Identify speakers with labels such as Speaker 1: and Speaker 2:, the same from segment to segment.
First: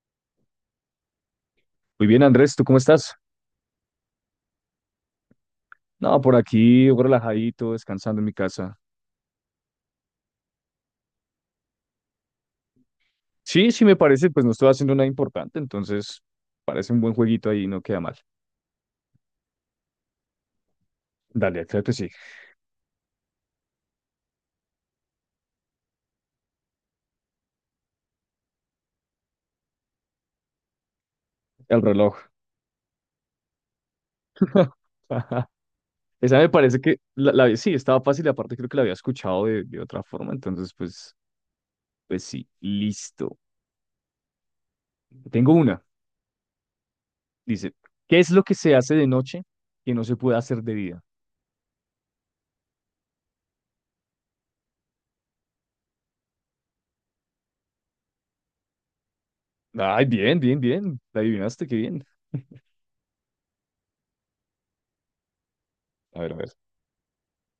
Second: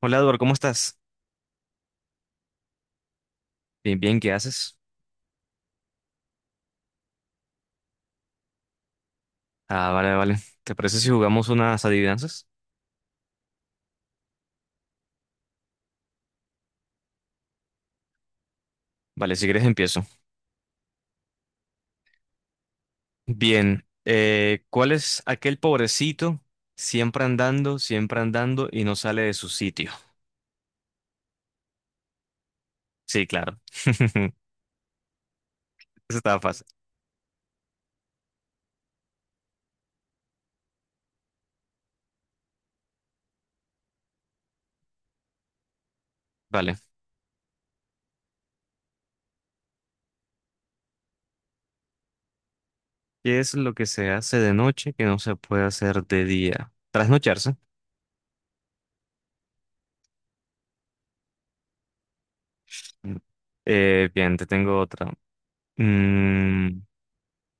Speaker 1: Hola, Eduardo, ¿cómo estás?
Speaker 2: Muy bien, Andrés, ¿tú cómo estás?
Speaker 1: Bien, bien, ¿qué haces?
Speaker 2: No, por aquí relajadito, descansando en mi casa.
Speaker 1: Ah, vale, vale. ¿Te parece si jugamos unas adivinanzas?
Speaker 2: Sí, sí me parece, pues no estoy haciendo nada importante, entonces parece un buen jueguito ahí, no queda mal.
Speaker 1: Vale, si quieres empiezo.
Speaker 2: Dale, claro que sí.
Speaker 1: Bien, ¿cuál es aquel pobrecito siempre andando y no sale de su sitio?
Speaker 2: El reloj.
Speaker 1: Sí, claro. Eso
Speaker 2: Esa
Speaker 1: estaba
Speaker 2: me
Speaker 1: fácil.
Speaker 2: parece que sí, estaba fácil, y aparte creo que la había escuchado de otra forma, entonces pues sí, listo. Tengo una,
Speaker 1: Vale.
Speaker 2: dice, ¿qué es lo que se hace de noche que no se puede hacer de día?
Speaker 1: ¿Qué es lo que se hace de noche que no se puede hacer de día? Trasnocharse.
Speaker 2: Ay, bien, bien, bien, la adivinaste, qué bien.
Speaker 1: Mm. Bien, te tengo otra.
Speaker 2: A ver, a ver.
Speaker 1: Mm,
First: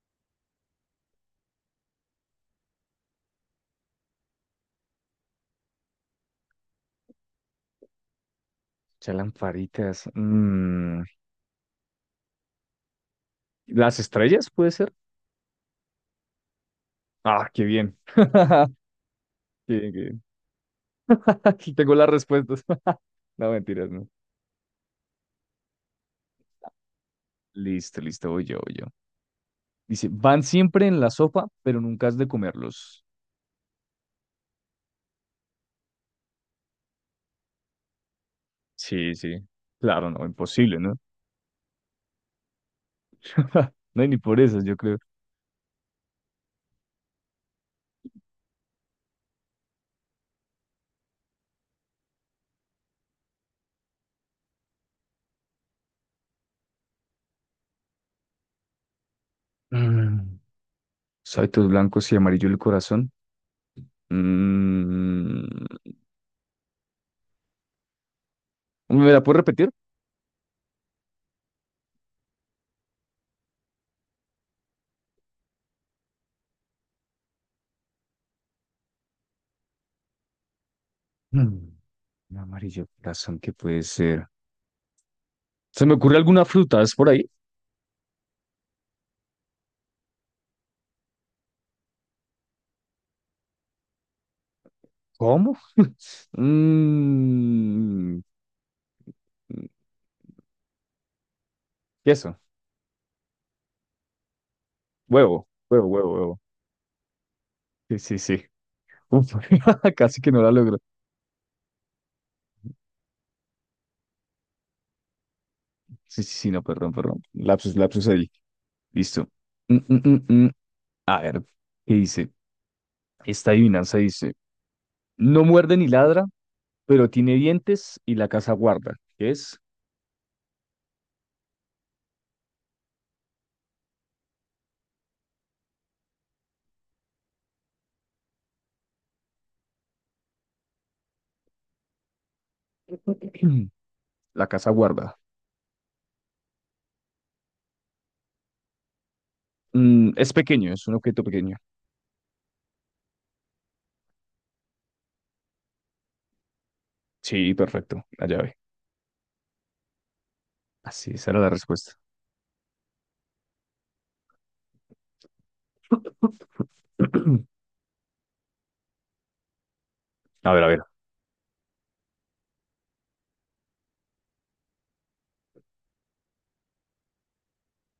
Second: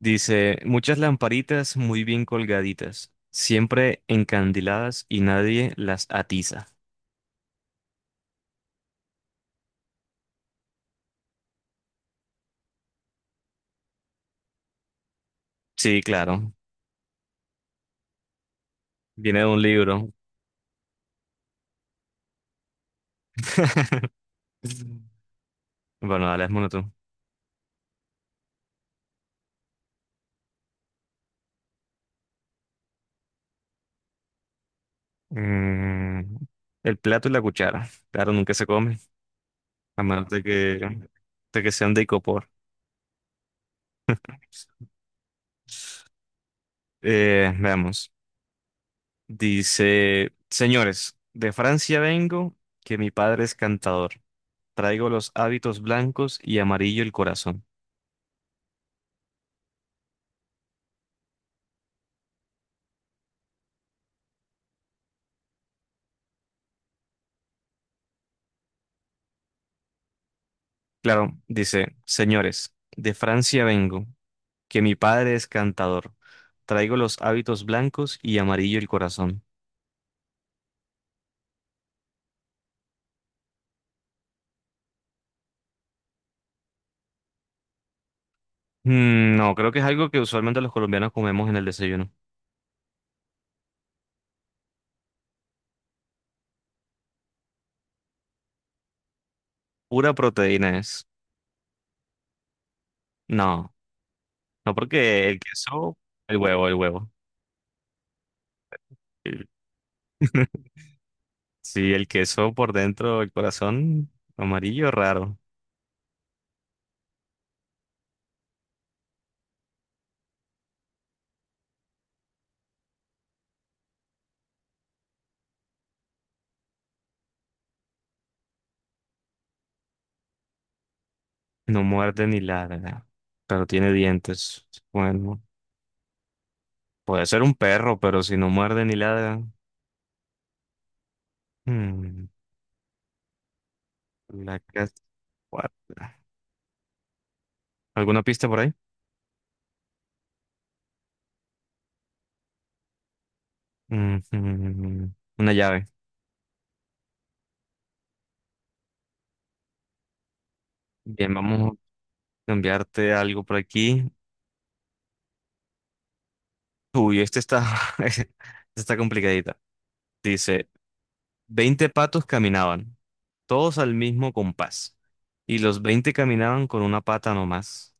Speaker 1: Dice, muchas lamparitas muy bien colgaditas, siempre encandiladas y nadie las atiza.
Speaker 2: Chalamparitas. ¿Las estrellas puede ser?
Speaker 1: Sí, claro,
Speaker 2: Ah, qué bien.
Speaker 1: viene de un
Speaker 2: Qué bien, qué
Speaker 1: libro.
Speaker 2: bien. Aquí tengo las respuestas. No, mentiras, no.
Speaker 1: Bueno, dale, es monotón.
Speaker 2: Listo, listo, voy yo, voy yo. Dice, van siempre en la sopa, pero nunca has de comerlos.
Speaker 1: El plato y la cuchara, claro, nunca se come,
Speaker 2: Sí, sí.
Speaker 1: a
Speaker 2: Claro, no,
Speaker 1: menos
Speaker 2: imposible, ¿no?
Speaker 1: de que sean de icopor.
Speaker 2: No hay ni por eso, yo creo.
Speaker 1: Veamos, dice, señores, de Francia vengo, que mi padre es cantador. Traigo los hábitos blancos y amarillo el corazón.
Speaker 2: Mm. Saitos blancos y amarillo el corazón. Mm. ¿Me la puedes repetir?
Speaker 1: Claro, dice, señores, de Francia vengo, que mi padre es cantador. Traigo los hábitos blancos y amarillo el corazón.
Speaker 2: Mm. Amarillo el corazón, ¿qué puede ser? ¿Se me ocurre alguna fruta? ¿Es por ahí?
Speaker 1: No, creo que es algo que usualmente los colombianos comemos en el desayuno.
Speaker 2: ¿Cómo? Mm. Mm,
Speaker 1: Pura proteína es.
Speaker 2: queso,
Speaker 1: No, no porque el
Speaker 2: huevo, huevo,
Speaker 1: queso,
Speaker 2: huevo,
Speaker 1: el
Speaker 2: huevo.
Speaker 1: huevo, el huevo.
Speaker 2: Sí, sí, sí. Uf,
Speaker 1: El-
Speaker 2: casi que no la logro.
Speaker 1: Sí, el queso por dentro, el corazón amarillo, raro.
Speaker 2: Sí, sí, sí, no, perdón, perdón. Lapsus, lapsus ahí. Listo. Mm, mm, mm, mm. A ver, ¿qué dice? Esta adivinanza dice, no muerde ni ladra, pero tiene dientes y la casa guarda. ¿Qué es?
Speaker 1: No muerde ni ladra, pero tiene dientes. Bueno, puede ser un perro, pero si no muerde ni ladra. mm.
Speaker 2: La
Speaker 1: La
Speaker 2: casa
Speaker 1: casa
Speaker 2: guarda.
Speaker 1: cuarta. ¿Alguna pista por ahí?
Speaker 2: Mm, es pequeño, es un objeto pequeño.
Speaker 1: Ujú, una llave.
Speaker 2: Sí, perfecto, la llave. Así, esa
Speaker 1: Bien,
Speaker 2: era la
Speaker 1: vamos a
Speaker 2: respuesta.
Speaker 1: cambiarte algo por aquí. Uy, este está, este está complicadita.
Speaker 2: A ver, a
Speaker 1: Dice,
Speaker 2: ver.
Speaker 1: 20 patos caminaban, todos al mismo compás, y los 20 caminaban con una pata nomás.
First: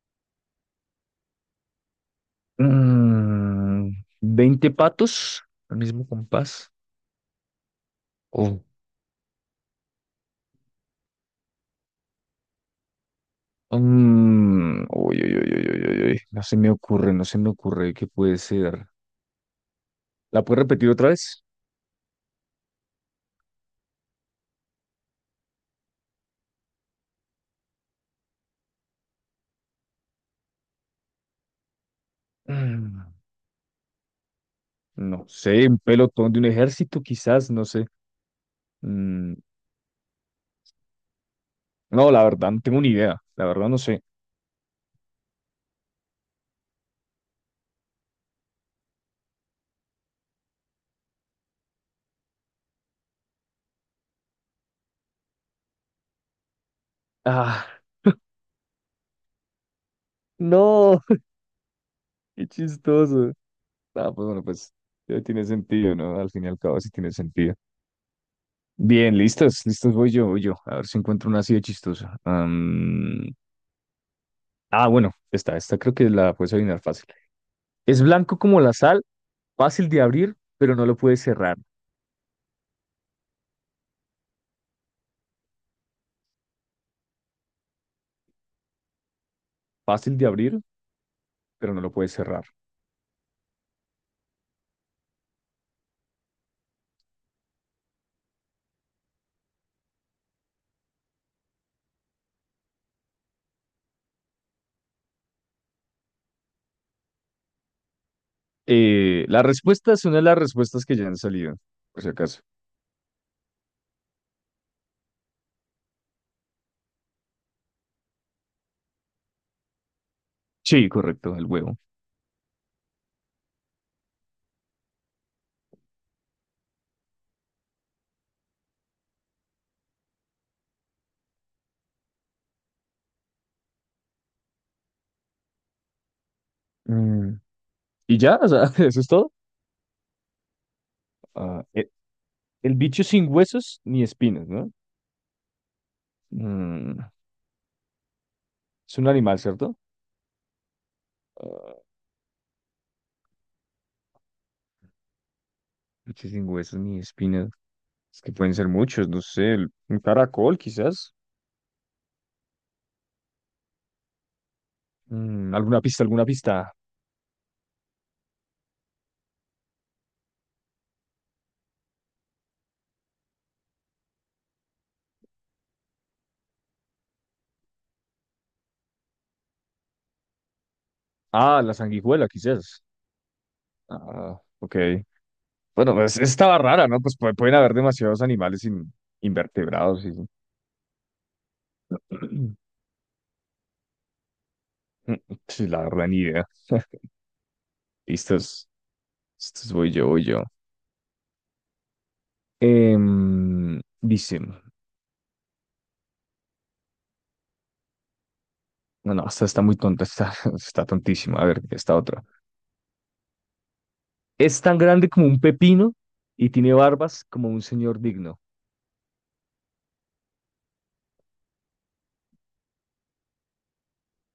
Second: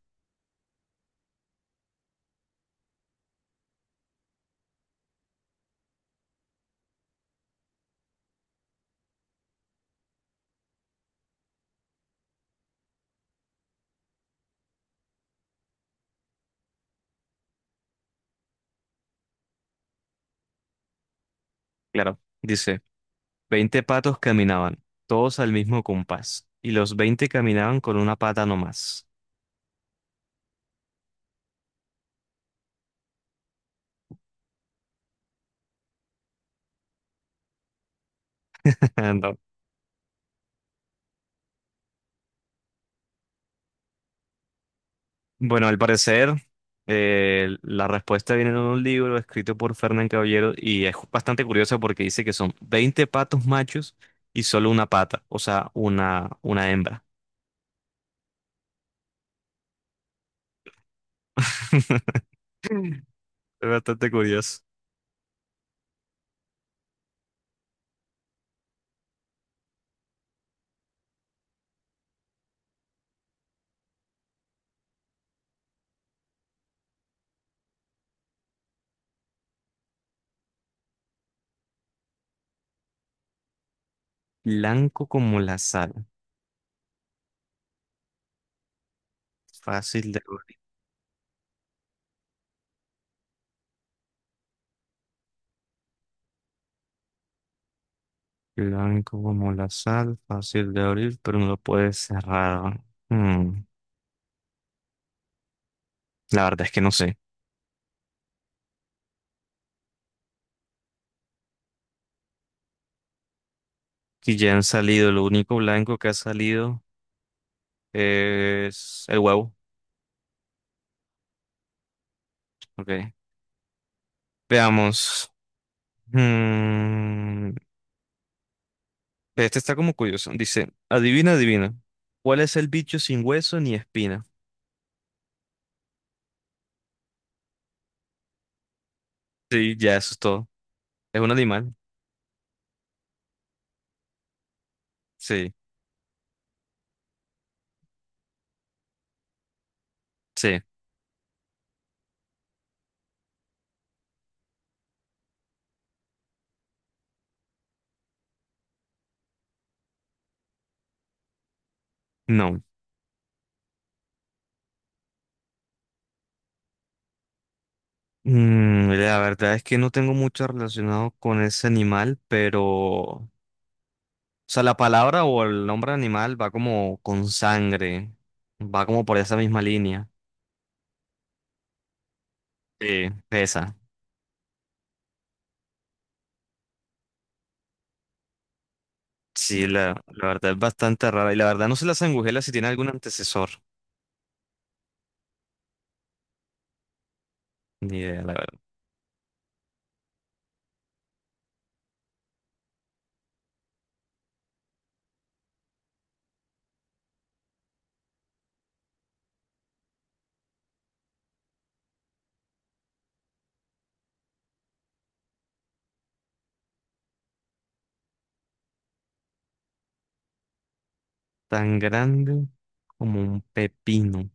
Speaker 2: Mm, 20 patos, al mismo compás. Oh, uy, uy, uy, uy, uy, uy, uy, no se me ocurre, no se me ocurre qué puede ser. ¿La puedes repetir otra vez?
Speaker 1: Claro, dice, 20 patos caminaban, todos al mismo compás, y los 20 caminaban con una pata nomás.
Speaker 2: Mm, no sé, un pelotón de un ejército, quizás, no sé. Mm, no, la verdad, no tengo ni idea. La verdad, no sé.
Speaker 1: Bueno, al parecer, la respuesta viene en un libro escrito por Fernán Caballero y es bastante curioso porque dice que son 20 patos machos y solo una pata, o sea, una hembra.
Speaker 2: Ah, no, qué chistoso.
Speaker 1: Es bastante
Speaker 2: Ah, pues bueno,
Speaker 1: curioso.
Speaker 2: pues ya tiene sentido, ¿no? Al fin y al cabo, sí tiene sentido. Bien, listos, listos, voy yo, voy yo. A ver si encuentro una así de chistosa. Bueno, esta creo que la puedes adivinar fácil. Es blanco como la sal, fácil de abrir, pero no lo puedes cerrar.
Speaker 1: Blanco como la sal, fácil
Speaker 2: Fácil
Speaker 1: de
Speaker 2: de
Speaker 1: abrir.
Speaker 2: abrir, pero no lo puedes cerrar.
Speaker 1: Blanco como la sal, fácil de abrir, pero no lo puedes cerrar. Mm, la verdad es que no sé.
Speaker 2: La respuesta es una de las respuestas que ya han salido, por si acaso.
Speaker 1: Si ya han salido, lo único blanco que ha salido es el huevo.
Speaker 2: Sí, correcto, el huevo.
Speaker 1: Ok. Veamos. Mm, este está como curioso. Dice, adivina, adivina. ¿Cuál es el bicho sin hueso ni espina?
Speaker 2: Mm, y ya, o sea, eso es todo.
Speaker 1: Sí, ya eso es todo. ¿Es un
Speaker 2: Ah,
Speaker 1: animal?
Speaker 2: e- el, bicho sin huesos ni espinas, ¿no?
Speaker 1: Sí,
Speaker 2: Mm, es un animal, ¿cierto?
Speaker 1: sí,
Speaker 2: Ah, bicho sin huesos ni espinas. Es que pueden ser muchos, no sé, el- un caracol quizás.
Speaker 1: no.
Speaker 2: Mm, alguna pista, alguna pista.
Speaker 1: La verdad es que no tengo mucho relacionado con ese animal, pero... O sea, la palabra o el nombre animal va como con sangre, va como por esa misma línea.
Speaker 2: Ah, la sanguijuela quizás.
Speaker 1: Sí, esa.
Speaker 2: Ah, ok. Bueno, pues estaba rara, ¿no? Pues pu- pueden haber demasiados animales in-
Speaker 1: Sí, la,
Speaker 2: invertebrados y...
Speaker 1: la verdad es bastante rara. Y la verdad no sé la sangujela si tiene algún antecesor.
Speaker 2: Sí, la verdad, ni idea.
Speaker 1: Ni idea, la
Speaker 2: Listos. Estos voy yo, voy yo. Em, dice... No, no, esta está muy tonta, está, está tontísima. A ver, esta otra. Es tan grande como un pepino y tiene barbas como un señor digno.
Speaker 1: tan grande como un pepino.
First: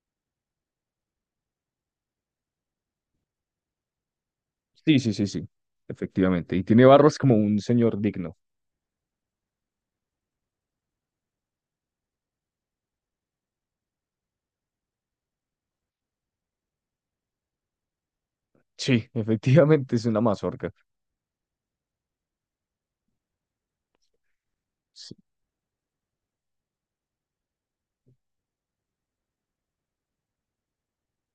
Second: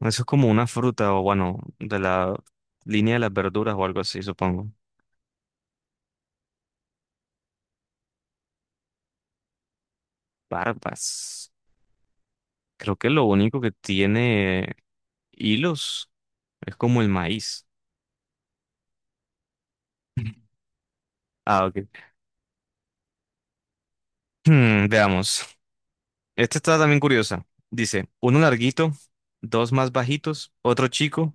Speaker 1: Eso es como una fruta o bueno, de la línea de las verduras o algo así, supongo.
Speaker 2: Sí, sí, sí, sí, efectivamente. Y tiene barbas como un señor digno.
Speaker 1: Barbas. Creo que lo único que tiene hilos es como el maíz.
Speaker 2: Sí, efectivamente es una mazorca.
Speaker 1: Ah, ok. Hmm,
Speaker 2: Sí.
Speaker 1: veamos. Esta está también curiosa. Dice, uno larguito, dos más bajitos, otro chico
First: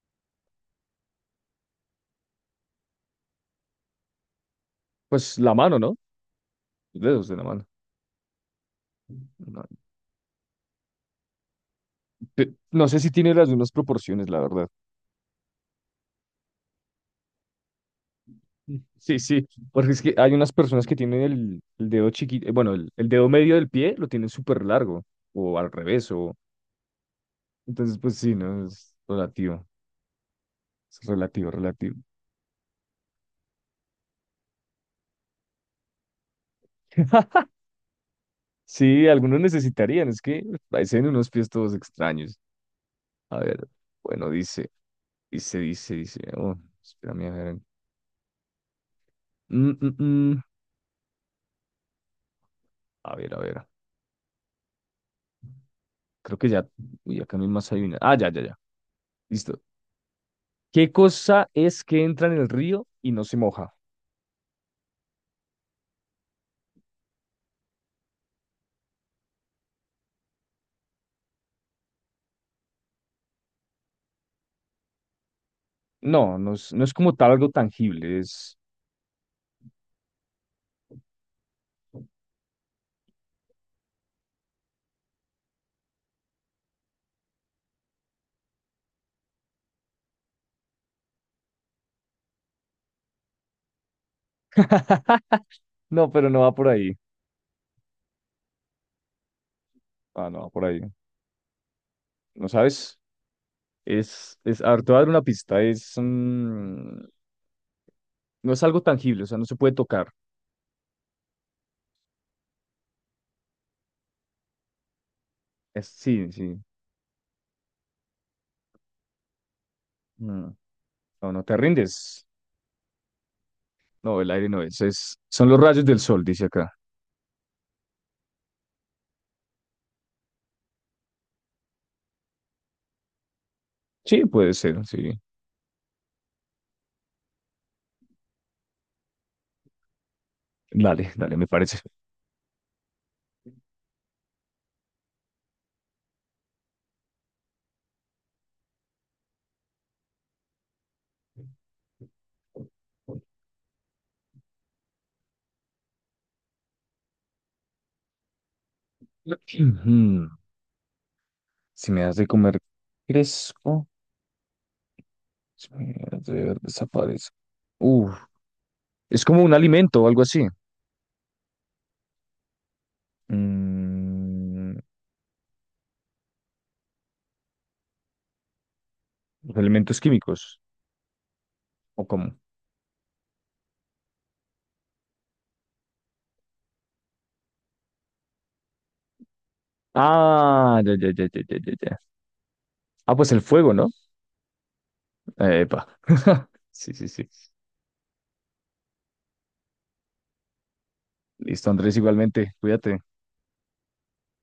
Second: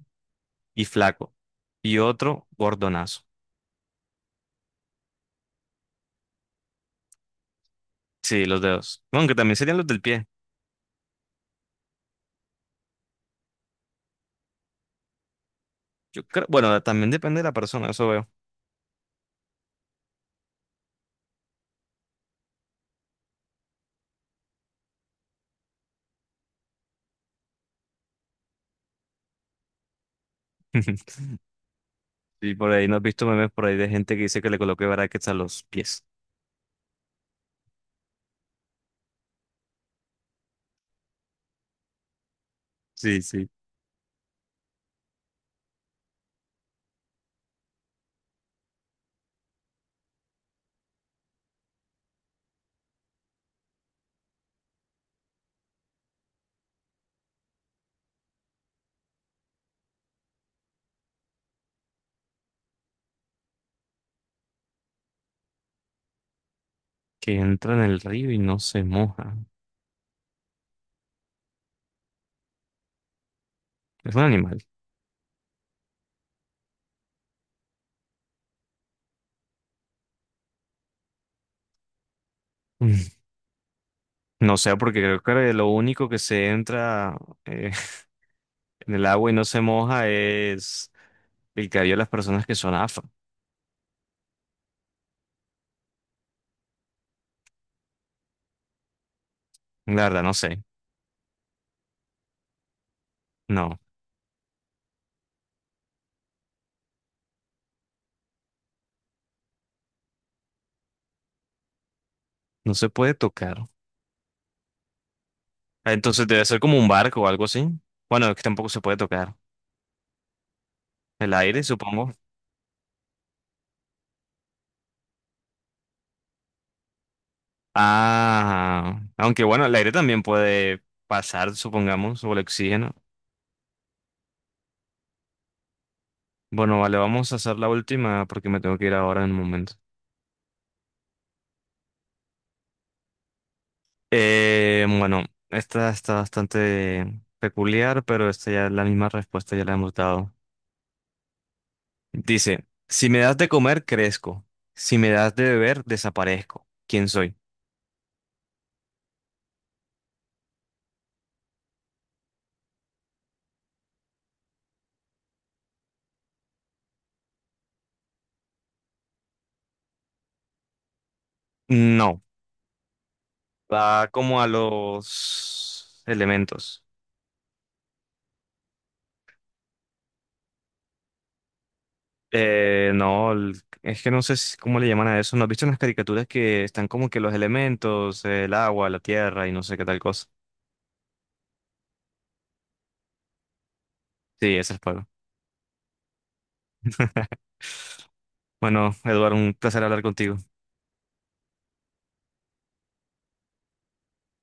Speaker 1: y flaco, y otro gordonazo.
Speaker 2: Pues la mano, ¿no? Los dedos de la mano.
Speaker 1: Sí, los dedos. Aunque también
Speaker 2: No,
Speaker 1: serían los del pie.
Speaker 2: pe- no sé si tiene las mismas proporciones, la verdad.
Speaker 1: Yo creo, bueno, también depende de la persona, eso veo.
Speaker 2: Sí, sí, porque es que hay unas personas que tienen el dedo chiquito, bueno, el dedo medio del pie lo tienen súper largo, o al revés, o... Entonces, pues sí, no, es relativo, relativo.
Speaker 1: Sí, por ahí no has visto memes por ahí de gente que dice que le coloque brackets a los pies,
Speaker 2: Sí, algunos necesitarían, es que parecen unos pies todos extraños.
Speaker 1: sí,
Speaker 2: A
Speaker 1: sí.
Speaker 2: ver, bueno, dice, oh, espérame, a ver. Mm, mm, mm. A ver, a ver, creo que ya, uy, acá mismo hay una. Ah, ya, ya, ya, listo. ¿Qué cosa es que entra en el río y no se moja?
Speaker 1: Que entra en el río y no se moja. Es un animal.
Speaker 2: No, no es, no es como tal algo tangible, es...
Speaker 1: No sé, porque creo que lo único que se entra eh, en el agua y no se moja es el cabello de las personas que son afro.
Speaker 2: No, pero no va por ahí.
Speaker 1: La verdad,
Speaker 2: Ah,
Speaker 1: no
Speaker 2: no va
Speaker 1: sé.
Speaker 2: por ahí. ¿No sabes?
Speaker 1: No,
Speaker 2: Es, a ver, te voy a dar una pista. No es algo tangible, o sea, no se puede tocar.
Speaker 1: no se puede tocar.
Speaker 2: Es,
Speaker 1: Ah, entonces
Speaker 2: sí,
Speaker 1: debe ser
Speaker 2: sí.
Speaker 1: como un barco o algo así. Bueno, es que tampoco se puede tocar.
Speaker 2: Mm. No,
Speaker 1: El
Speaker 2: no te
Speaker 1: aire, supongo.
Speaker 2: rindes. No, el aire no es, es. Son los rayos del sol, dice acá.
Speaker 1: Ah, aunque bueno, el aire también puede pasar, supongamos, o el oxígeno.
Speaker 2: Sí, puede ser, sí.
Speaker 1: Bueno, vale, vamos a hacer la última porque me tengo que ir ahora en un momento.
Speaker 2: Dale, dale, me parece.
Speaker 1: Bueno, esta está bastante peculiar, pero esta ya la misma respuesta ya la hemos dado. Dice, si me das de comer, crezco. Si me das de beber, desaparezco. ¿Quién soy?
Speaker 2: Ujú. Si me das de comer, crezco. Si me das de ver, desaparezco. Uf, es como un alimento o algo así.
Speaker 1: No, va como a
Speaker 2: Mm,
Speaker 1: los elementos.
Speaker 2: los elementos químicos, ¿o cómo?
Speaker 1: No, es que no sé cómo le llaman a eso. ¿No has visto unas caricaturas que están como que los elementos, el agua, la tierra y no sé qué tal cosa?
Speaker 2: Ah, ya, ya, ya, ya, ya, ya. Ya. Ah, pues el fuego, ¿no?
Speaker 1: Sí, ese es fuego.
Speaker 2: Epa. Sí, sí, sí.
Speaker 1: Bueno, Eduardo, un placer hablar contigo.
Speaker 2: Listo, Andrés, igualmente. Cuídate.